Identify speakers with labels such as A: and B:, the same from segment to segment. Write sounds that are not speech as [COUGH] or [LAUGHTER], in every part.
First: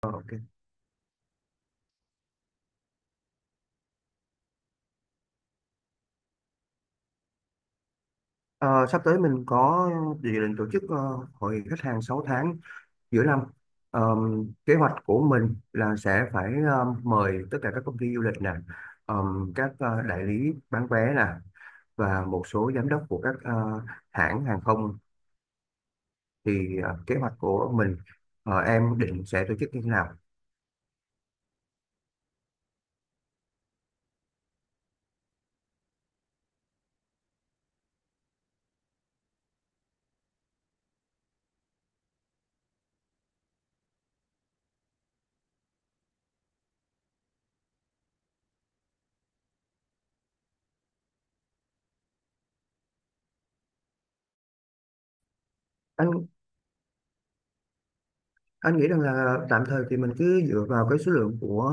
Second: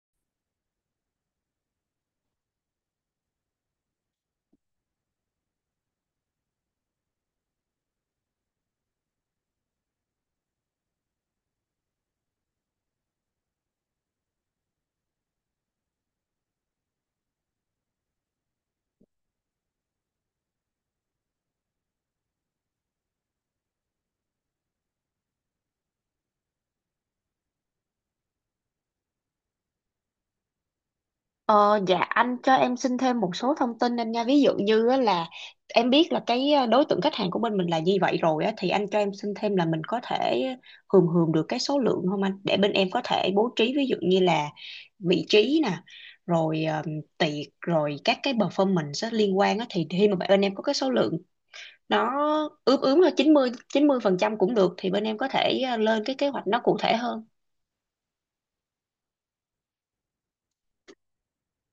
A: Ờ, ok. Ờ, Sắp tới mình có dự định tổ chức hội khách hàng 6 tháng giữa năm. Ờ, Kế hoạch của mình là sẽ phải mời tất cả các công ty du lịch nè, ờ, các đại lý bán vé nè và một số giám đốc của các hãng hàng không. Thì kế hoạch của mình em định sẽ tổ chức như thế nào?
B: Ờ, dạ, anh cho em xin thêm một số thông tin anh nha. Ví dụ như á là em biết là cái đối tượng khách hàng của bên mình là như vậy rồi á, thì anh cho em xin thêm là mình có thể hườm hườm được cái số lượng không anh, để bên em có thể bố trí ví dụ như là vị trí nè, rồi tiệc, rồi các cái performance á, liên quan á, thì khi mà bên em có cái số lượng nó ướm ướm là chín mươi phần trăm cũng được thì bên em có thể lên cái kế
A: Anh
B: hoạch nó cụ thể hơn.
A: anh nghĩ rằng là tạm thời thì mình cứ dựa vào cái số lượng của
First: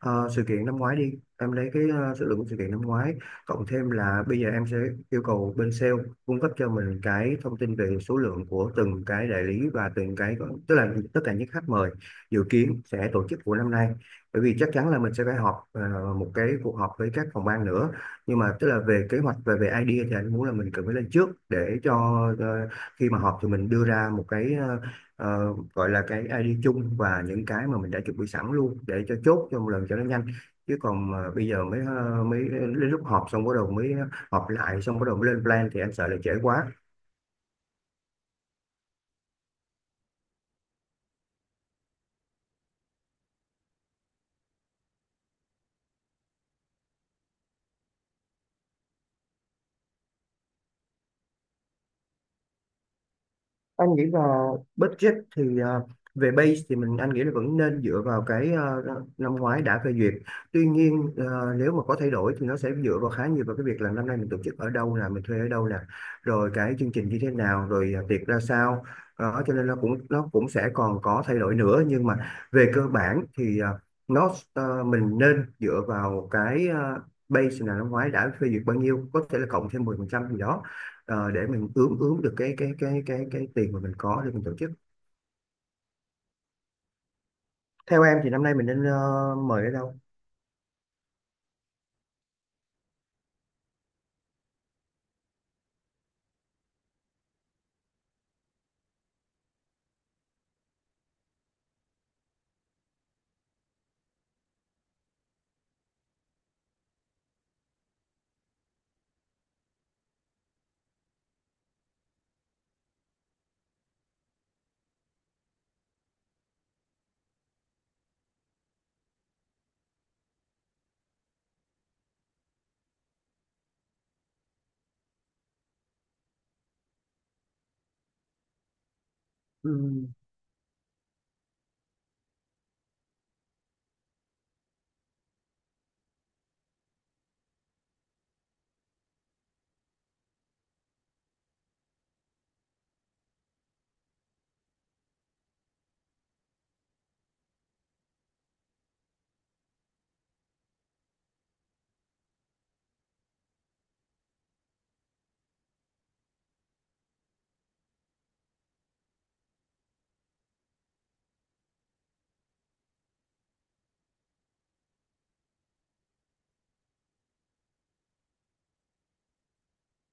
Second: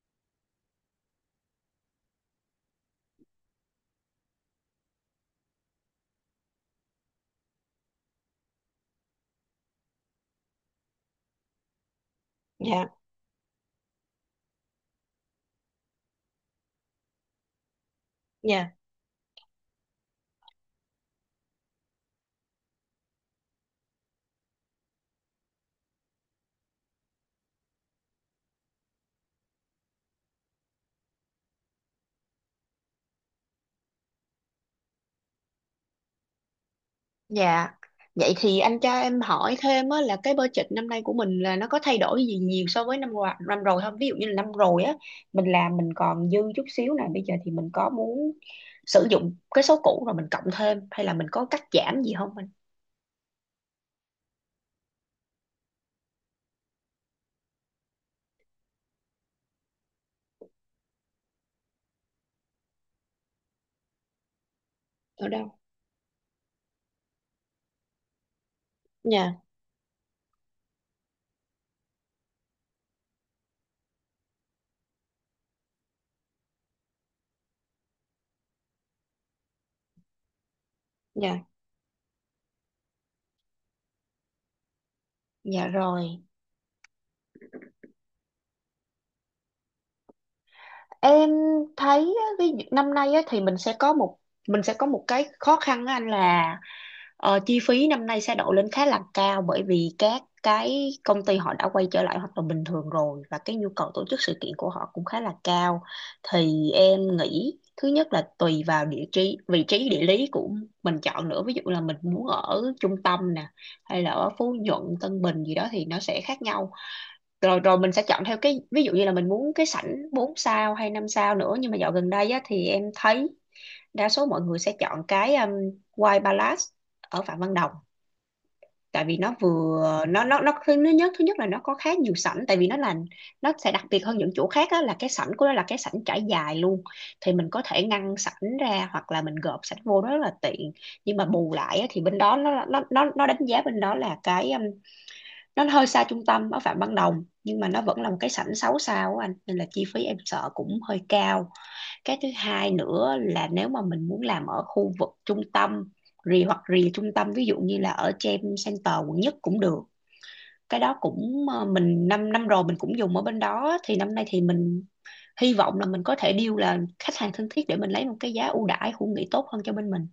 A: sự kiện năm ngoái đi, em lấy cái số lượng của sự kiện năm ngoái cộng thêm là bây giờ em sẽ yêu cầu bên sale cung cấp cho mình cái thông tin về số lượng của từng cái đại lý và từng cái, tức là tất cả những khách mời dự kiến
B: Dạ,
A: sẽ tổ chức của năm nay. Bởi vì chắc chắn là mình sẽ phải họp một cái cuộc họp với các phòng ban nữa, nhưng mà tức
B: dạ.
A: là về kế hoạch và về idea thì anh muốn là mình cần phải lên trước để cho ờ, khi mà họp thì mình đưa ra một cái gọi là cái ID chung và những cái mà mình đã chuẩn bị sẵn luôn để cho chốt cho một lần cho nó nhanh, chứ còn mà bây giờ mới mới đến lúc họp xong bắt đầu mới họp lại xong bắt đầu mới lên plan thì anh sợ là trễ quá.
B: Dạ, vậy thì anh cho em hỏi thêm á, là cái budget năm nay của mình là nó có thay đổi gì nhiều so với năm qua năm rồi không? Ví dụ như là năm rồi á, mình làm mình còn dư chút xíu nè, bây giờ thì mình có muốn sử dụng cái số cũ rồi mình cộng thêm hay là mình có cắt giảm gì không anh?
A: Anh nghĩ là budget thì về base thì mình anh nghĩ là vẫn nên dựa vào cái năm ngoái đã phê duyệt, tuy nhiên nếu mà có thay đổi thì nó sẽ dựa vào khá nhiều vào cái việc là năm nay mình tổ chức ở đâu nè, mình
B: Ở
A: thuê ở
B: đâu?
A: đâu nè, rồi cái chương trình như thế nào, rồi tiệc ra sao.
B: Dạ,
A: Đó cho nên nó cũng sẽ còn có thay đổi nữa, nhưng mà về cơ bản thì nó mình nên dựa vào cái base là năm ngoái đã phê duyệt bao nhiêu, có thể là cộng thêm 10% gì đó,
B: dạ.
A: để mình ướm ướm được cái tiền mà mình có để mình tổ chức.
B: Dạ rồi,
A: Theo em thì năm nay mình nên mời ở đâu?
B: em thấy á, ví dụ năm nay á, thì mình sẽ có một cái khó khăn á anh là chi phí năm nay sẽ đội lên khá là cao bởi vì các cái công ty họ đã quay trở lại hoạt động bình thường rồi và cái nhu cầu tổ chức sự kiện của họ cũng khá là cao. Thì em nghĩ thứ nhất là tùy vào địa trí, vị trí địa lý của mình chọn nữa. Ví dụ là mình muốn ở trung tâm nè hay là ở Phú Nhuận, Tân Bình gì đó thì nó sẽ khác nhau, rồi rồi mình sẽ chọn theo cái ví dụ như là mình muốn cái sảnh 4 sao hay 5 sao nữa, nhưng mà dạo gần đây á, thì em thấy đa số mọi người sẽ chọn cái White Palace ở Phạm Văn Đồng tại vì nó vừa
A: Ừm,
B: nó thứ nhất là nó có khá nhiều sảnh, tại vì nó sẽ đặc biệt hơn những chỗ khác á, là cái sảnh của nó là cái sảnh trải dài luôn, thì mình có thể ngăn sảnh ra hoặc là mình gộp sảnh vô đó rất là tiện, nhưng mà bù lại á, thì bên đó nó đánh giá bên đó là cái nó hơi xa trung tâm ở Phạm Văn Đồng, nhưng mà nó vẫn là một cái sảnh 6 sao á anh, nên là chi phí em sợ cũng hơi cao. Cái thứ hai nữa là nếu mà mình muốn làm ở khu vực trung tâm rì hoặc rì trung tâm, ví dụ như là ở Gem Center quận nhất cũng được, cái đó cũng mình năm năm rồi mình cũng dùng ở bên đó, thì năm nay thì mình hy vọng là mình có thể deal là khách hàng thân thiết để mình lấy một cái giá ưu đãi khu nghỉ tốt hơn cho bên mình.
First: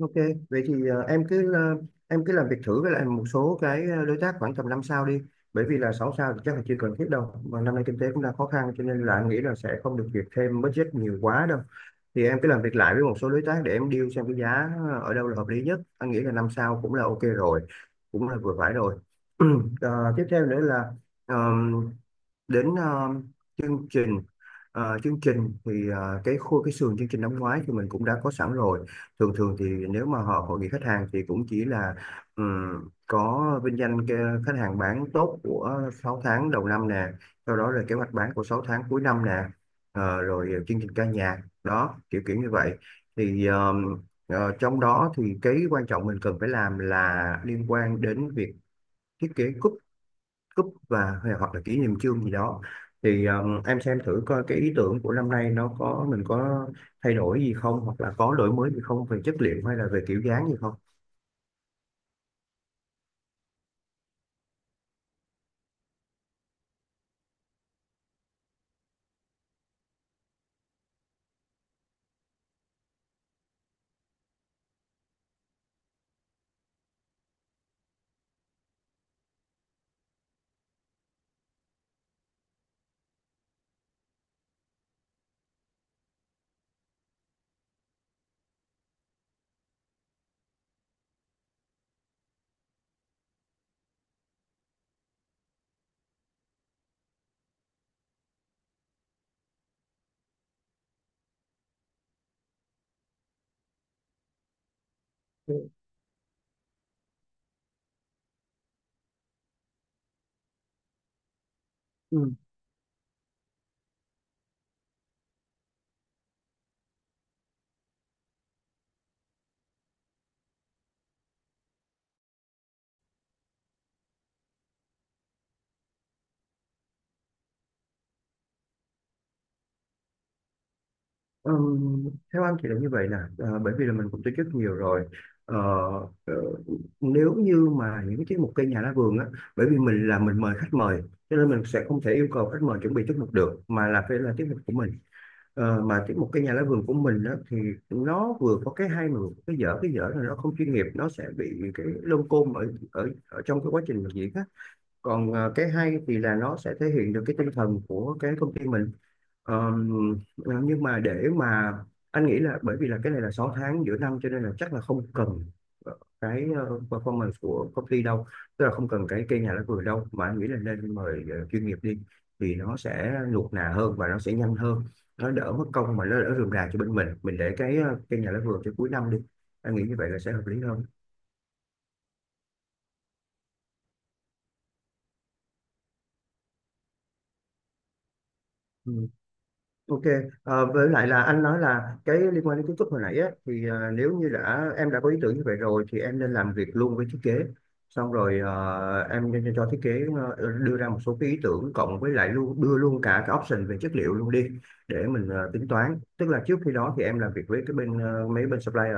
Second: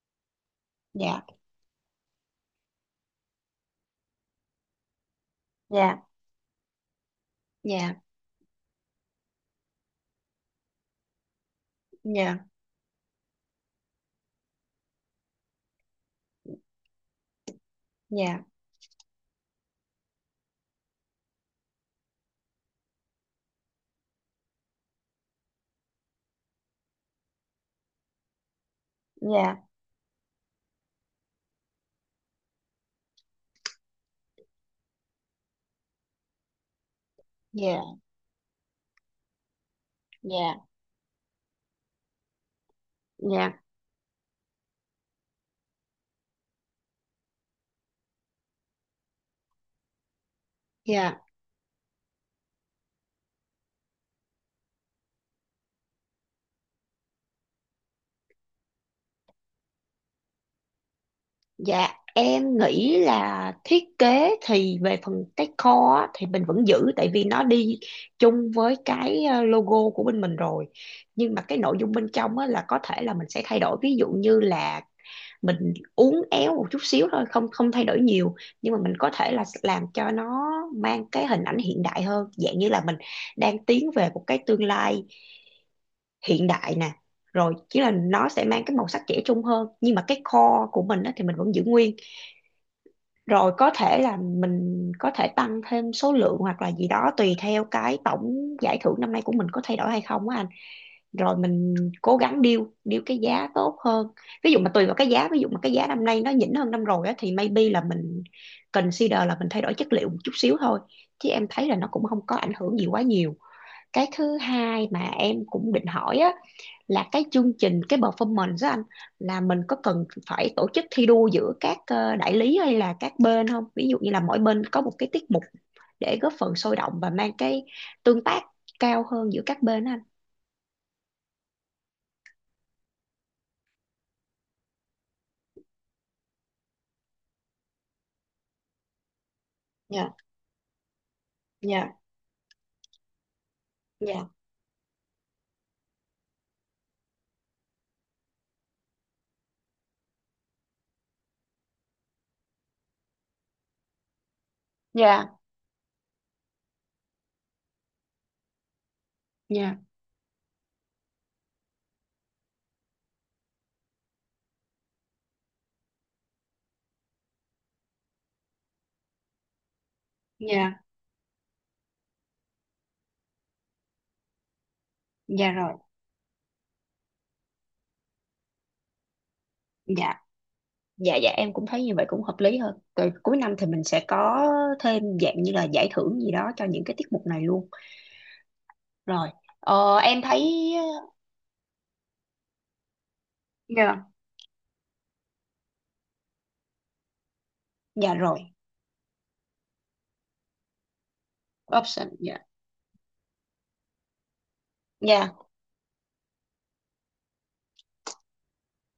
A: ok. Vậy thì em
B: Dạ,
A: cứ ờ, em cứ làm việc thử với lại một số cái đối tác khoảng tầm 5 sao đi, bởi vì là
B: dạ,
A: 6 sao thì chắc là chưa cần thiết đâu, mà năm nay kinh
B: dạ,
A: tế cũng đang khó khăn, cho nên là anh nghĩ là sẽ không được duyệt thêm budget nhiều quá đâu. Thì em
B: dạ,
A: cứ làm việc lại với một số đối tác để em deal xem cái giá ở đâu là hợp lý nhất, anh nghĩ là 5 sao cũng là ok rồi, cũng là
B: dạ,
A: vừa phải rồi. [CLEARS THROAT] Tiếp theo nữa là đến chương trình. Cái khối cái sườn chương trình năm ngoái thì mình cũng đã có sẵn rồi. Thường thường
B: dạ,
A: thì nếu mà họ hội nghị khách hàng thì cũng chỉ là có vinh danh cái khách hàng bán tốt của 6 tháng đầu năm nè, sau đó là kế hoạch bán của 6 tháng cuối năm nè,
B: dạ,
A: rồi chương trình ca nhạc đó, kiểu kiểu như vậy. Thì
B: dạ.
A: trong đó thì cái quan trọng mình cần phải làm là liên quan đến việc thiết kế cúp.
B: Dạ.
A: Hoặc là kỷ niệm chương gì đó, thì em xem thử coi cái ý tưởng của năm nay nó có, mình có thay đổi gì không hoặc là có đổi mới gì không về chất liệu hay là về kiểu dáng gì không.
B: Dạ em nghĩ là thiết kế thì về phần decor á, thì mình vẫn giữ tại vì nó đi chung với cái logo của bên mình rồi, nhưng mà cái nội dung bên trong á, là có thể là mình sẽ thay đổi, ví dụ như là mình uốn éo một chút xíu thôi, không không thay đổi nhiều, nhưng mà mình có thể là làm cho nó mang cái hình ảnh hiện đại hơn, dạng như là mình đang tiến về một cái tương lai hiện đại nè, rồi chứ là nó sẽ mang cái màu sắc trẻ trung hơn, nhưng mà cái core của mình á, thì mình vẫn giữ nguyên, rồi có thể là mình có thể tăng thêm số lượng hoặc là gì đó tùy theo cái tổng giải thưởng năm nay của mình có thay đổi hay không á anh, rồi mình cố gắng deal deal cái giá tốt hơn. Ví dụ mà tùy vào cái giá, ví dụ mà cái giá năm nay nó nhỉnh hơn năm rồi á thì maybe là mình consider là mình thay đổi chất liệu một chút xíu thôi, chứ em thấy là nó cũng không
A: Ừ.
B: có ảnh hưởng gì quá nhiều. Cái thứ hai mà em cũng định hỏi á, là cái chương trình cái performance đó anh, là mình có cần phải tổ chức thi đua giữa các đại lý hay là các bên không, ví dụ như là mỗi bên có một cái tiết mục để góp phần sôi động và mang cái tương tác cao hơn giữa các bên đó anh.
A: Theo anh thì là như vậy nè. Ờ, Bởi vì là mình cũng tổ chức nhiều rồi. Ờ, ờ, Nếu như mà những cái tiết mục cây nhà lá vườn á, bởi vì mình
B: Dạ,
A: là mình mời khách mời, cho nên mình sẽ
B: dạ,
A: không thể yêu cầu khách mời chuẩn bị tiết mục được, mà là phải
B: dạ,
A: là tiết mục của mình. Mà tiếp một cái nhà lá vườn của mình á, thì nó vừa có cái hay mà vừa có cái dở. Cái dở là nó không chuyên nghiệp, nó sẽ bị cái lông côm ở ở ở trong cái quá trình làm diễn á, còn
B: dạ,
A: cái hay thì là nó sẽ thể hiện được cái tinh thần của cái công ty mình. Ờ,
B: dạ,
A: nhưng mà để mà anh nghĩ là bởi vì là cái này là 6 tháng giữa năm, cho nên là chắc là không cần cái performance của công ty đâu, tức là không cần cái cây nhà lá vườn đâu, mà anh nghĩ là
B: dạ,
A: nên mời chuyên nghiệp đi, thì nó sẽ nuột nà hơn và nó sẽ nhanh hơn, nó
B: dạ
A: đỡ mất
B: rồi,
A: công mà nó đỡ rườm rà cho bên mình. Mình để cái cây nhà lá vườn cho cuối năm đi, anh nghĩ như vậy
B: dạ,
A: là sẽ hợp lý hơn.
B: dạ, dạ em cũng thấy như vậy cũng hợp lý hơn, rồi cuối năm thì mình sẽ có thêm dạng như là giải thưởng gì đó cho những cái tiết mục này luôn, rồi
A: Ok,
B: em thấy.
A: với lại là anh nói là cái liên quan đến kiến trúc hồi nãy á, thì
B: Dạ,
A: nếu như đã em đã có ý tưởng như vậy rồi thì em nên làm việc luôn với thiết kế. Xong
B: dạ
A: rồi
B: rồi
A: em nên cho thiết kế đưa ra một số cái ý tưởng cộng
B: option
A: với lại
B: dạ,
A: luôn đưa luôn cả cái option về chất liệu luôn đi, để mình
B: dạ,
A: tính toán. Tức là trước khi đó thì em làm việc với cái bên mấy bên supplier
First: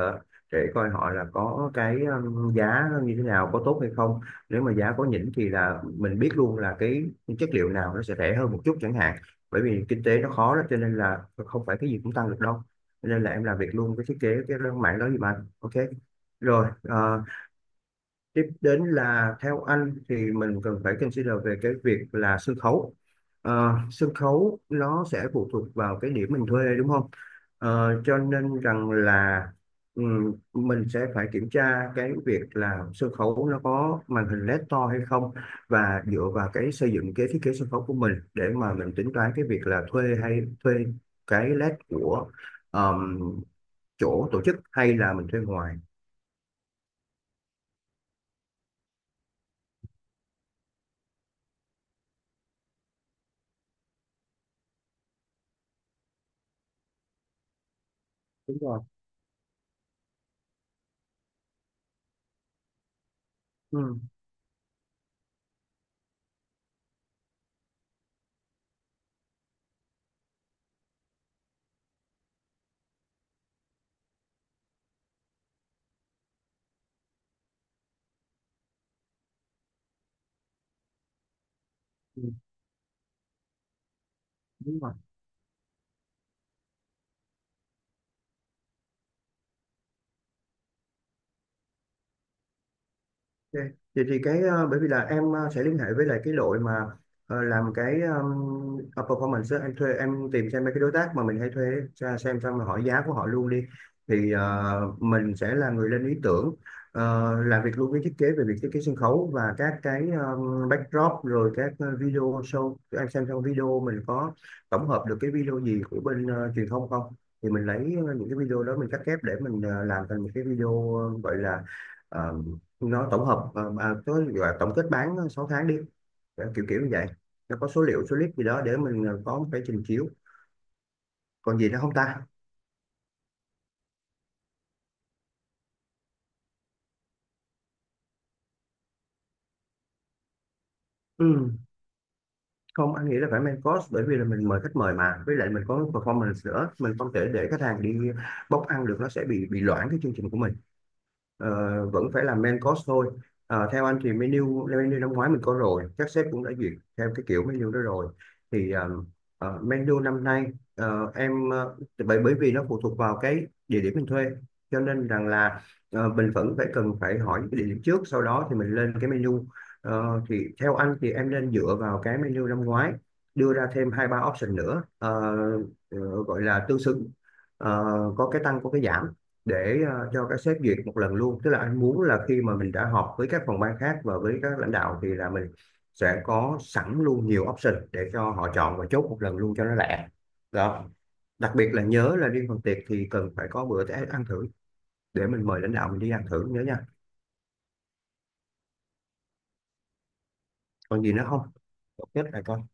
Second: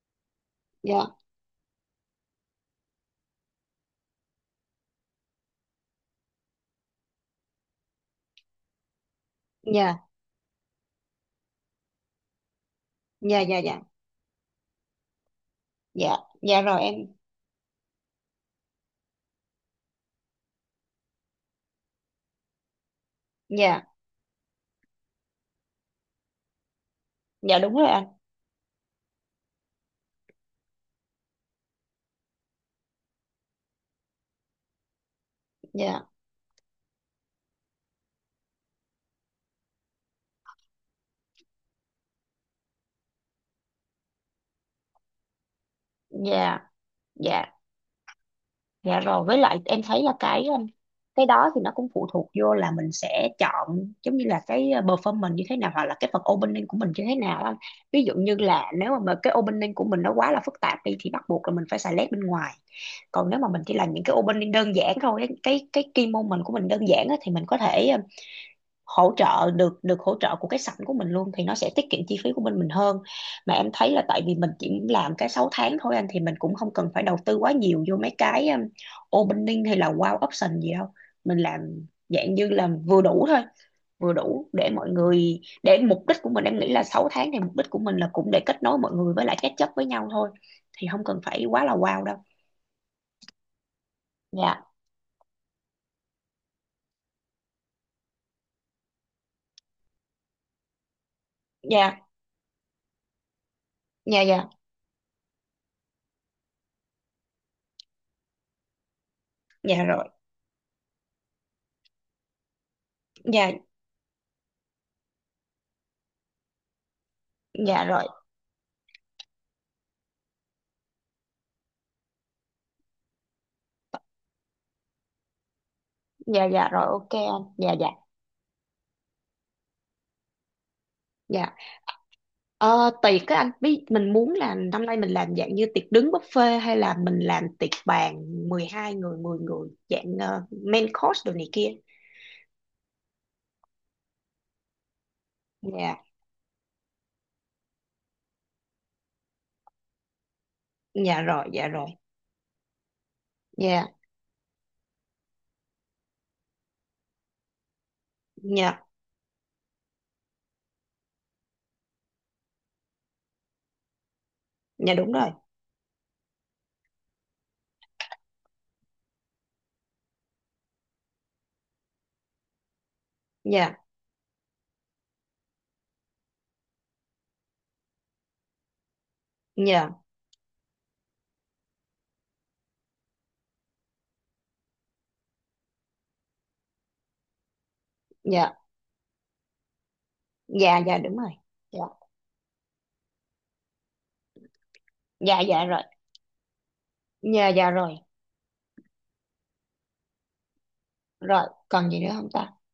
A: để coi
B: dạ,
A: họ là có cái giá như thế nào, có tốt hay không. Nếu mà giá có nhỉnh thì là mình biết luôn là cái chất liệu nào nó sẽ rẻ hơn một chút chẳng hạn, bởi vì kinh
B: dạ,
A: tế nó khó đó cho nên là không phải cái gì cũng tăng được đâu. Cho nên là
B: dạ,
A: em
B: dạ,
A: làm việc
B: dạ,
A: luôn cái thiết kế cái mảng đó gì mà, ok
B: dạ, dạ
A: rồi.
B: rồi em,
A: Ờ, Tiếp đến là theo anh thì mình cần phải consider về cái việc là sân khấu.
B: dạ,
A: Sân khấu nó sẽ phụ thuộc vào cái điểm mình thuê, đúng không?
B: dạ đúng rồi anh,
A: Cho nên rằng là mình sẽ phải kiểm tra cái việc là sân khấu nó có màn hình LED to hay không, và
B: dạ,
A: dựa vào cái xây dựng cái thiết kế sân khấu của mình để mà mình tính toán cái việc là thuê hay thuê cái LED của ờm, chỗ tổ chức hay là mình thuê ngoài.
B: dạ, dạ, dạ rồi với lại em thấy là cái đó thì nó cũng phụ thuộc vô là mình sẽ chọn giống như là cái performance như thế nào, hoặc là cái phần opening của mình như thế nào anh. Ví dụ như
A: Đúng
B: là
A: rồi.
B: nếu mà cái opening của mình nó quá là phức tạp đi thì bắt buộc là mình phải xài led bên ngoài, còn nếu mà mình chỉ làm
A: Ừ.
B: những cái opening đơn giản thôi á, cái key moment của mình đơn giản á, thì mình có thể hỗ trợ được được hỗ trợ của cái sảnh của mình luôn, thì nó sẽ tiết kiệm chi phí của bên mình hơn. Mà em thấy là tại vì mình chỉ làm cái 6 tháng thôi anh, thì mình cũng không cần phải đầu tư quá nhiều vô mấy cái opening hay là wow option gì đâu, mình làm
A: Ừ,
B: dạng như là vừa đủ thôi, vừa đủ để
A: đúng
B: mọi
A: rồi.
B: người, để mục đích của mình em nghĩ là 6 tháng thì mục đích của mình là cũng để kết nối mọi người với lại catch up với nhau thôi, thì không cần phải quá là wow đâu.
A: Ok. Vậy thì cái
B: Dạ,
A: bởi vì là em sẽ liên hệ với lại cái đội mà làm cái performance á. Em thuê, em tìm xem mấy cái đối tác mà mình hay thuê
B: dạ,
A: ra xem, xong rồi hỏi giá của họ luôn đi.
B: dạ,
A: Thì
B: dạ,
A: mình sẽ là người lên ý tưởng, làm việc luôn với thiết kế về việc thiết kế sân khấu và các
B: dạ
A: cái
B: rồi,
A: backdrop, rồi các video show. Em xem trong
B: dạ,
A: video mình có tổng hợp được cái video gì của bên truyền thông không, thì mình
B: dạ
A: lấy
B: rồi,
A: những cái video đó mình cắt ghép để mình làm thành một cái video, gọi là nó tổng hợp, có gọi là tổng kết bán 6 tháng đi.
B: dạ,
A: Kiểu
B: dạ
A: kiểu
B: rồi
A: như vậy,
B: ok anh,
A: nó có
B: dạ,
A: số
B: dạ,
A: liệu số clip gì đó để mình có một cái trình chiếu.
B: dạ.
A: Còn gì nữa không ta?
B: Ờ, Tiệc các anh biết mình muốn là năm nay mình làm dạng như tiệc đứng buffet hay là mình làm tiệc bàn 12 người 10 người dạng main course đồ này
A: Ừ.
B: kia.
A: Không, anh nghĩ là phải main course, bởi vì là mình mời khách mời mà với lại mình có
B: Dạ,
A: performance nữa, mình không thể để khách hàng đi bốc ăn được, nó sẽ bị loãng cái chương trình của mình.
B: dạ rồi,
A: Ờ,
B: dạ rồi.
A: Vẫn phải là main course thôi. Theo
B: Dạ,
A: anh thì menu, năm ngoái mình có rồi, các sếp cũng đã duyệt theo cái kiểu menu đó rồi, thì
B: dạ,
A: menu năm nay em bởi bởi vì nó phụ thuộc vào cái địa điểm mình thuê, cho
B: dạ
A: nên
B: đúng
A: rằng
B: rồi.
A: là mình vẫn phải cần phải hỏi cái địa điểm trước, sau đó thì mình lên cái menu. Thì theo anh thì em nên dựa vào cái menu năm ngoái, đưa ra
B: Dạ,
A: thêm hai ba option nữa, gọi là tương xứng. Ờ, có cái tăng có cái giảm, để
B: dạ,
A: cho các sếp duyệt một lần luôn. Tức là anh muốn là khi mà mình đã họp với các phòng ban khác và với các lãnh đạo thì là mình sẽ có sẵn luôn nhiều option để cho
B: dạ,
A: họ chọn và chốt một lần luôn cho nó lẹ.
B: dạ
A: Đó,
B: dạ đúng rồi.
A: đặc biệt
B: Dạ,
A: là nhớ là riêng phần tiệc thì cần phải có bữa ăn thử, để
B: dạ
A: mình mời
B: dạ
A: lãnh
B: rồi.
A: đạo mình đi ăn thử, nhớ nha.
B: Dạ dạ rồi.
A: Còn gì nữa không?
B: Rồi, còn gì
A: Tốt
B: nữa
A: nhất
B: không
A: là
B: ta?
A: con,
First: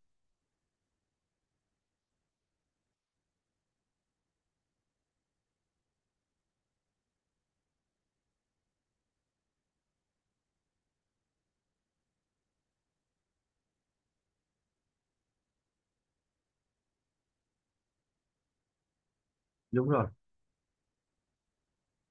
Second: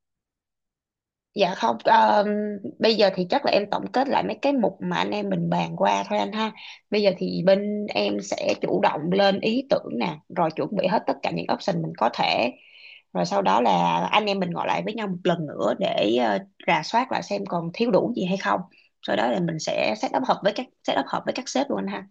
B: Dạ không, bây giờ thì chắc là em tổng kết lại mấy cái mục mà anh em mình bàn qua thôi anh ha. Bây giờ thì bên em sẽ chủ động lên ý tưởng nè, rồi chuẩn bị hết tất cả những option mình có thể. Rồi sau đó là anh em mình ngồi lại với nhau một lần nữa để rà soát lại xem còn thiếu đủ gì hay không. Sau đó là mình
A: đúng
B: sẽ
A: rồi.
B: set up hợp với các sếp luôn anh ha.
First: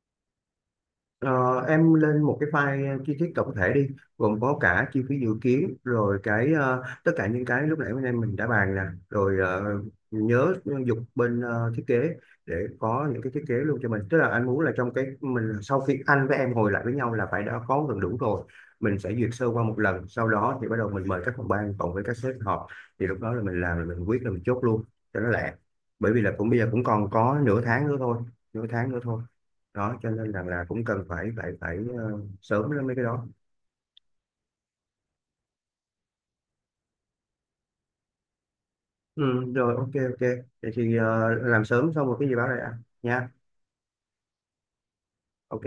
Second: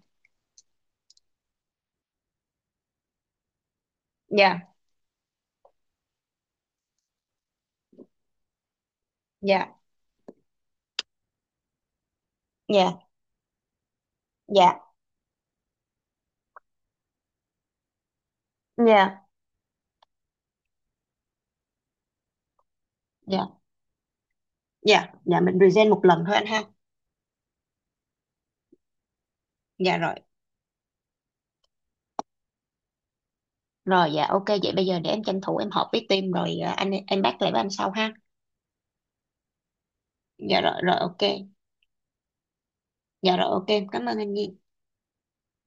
A: Ờ, em lên một cái file chi tiết tổng thể đi, gồm có
B: Dạ,
A: cả chi phí dự kiến rồi cái tất cả những cái lúc nãy bên em mình đã bàn nè, rồi
B: dạ,
A: nhớ dục bên thiết kế để
B: dạ,
A: có những cái thiết kế luôn cho mình. Tức là anh muốn là
B: dạ,
A: trong cái mình sau khi anh với em ngồi lại với nhau là phải đã có gần đủ rồi, mình sẽ
B: dạ,
A: duyệt sơ qua một lần, sau đó thì bắt đầu mình mời các phòng ban cộng với các sếp họp, thì lúc đó là
B: dạ,
A: mình làm là mình quyết là mình chốt luôn
B: dạ,
A: cho nó
B: dạ
A: lẹ.
B: mình present một
A: Bởi vì
B: lần
A: là
B: thôi anh
A: cũng bây
B: ha.
A: giờ cũng còn có nửa tháng nữa thôi, nửa tháng nữa thôi.
B: Dạ
A: Đó cho
B: rồi.
A: nên rằng là cũng cần phải phải phải ờ, sớm lên mấy cái đó.
B: Rồi dạ ok, vậy bây giờ để em tranh thủ em họp với team rồi à, anh em bắt lại với anh sau ha.
A: Ừ, rồi, ok ok.
B: Dạ
A: Vậy
B: rồi rồi
A: thì
B: ok.
A: làm sớm xong một cái gì báo lại ạ nha.
B: Dạ rồi ok, em cảm ơn anh Nhi.
A: Ok.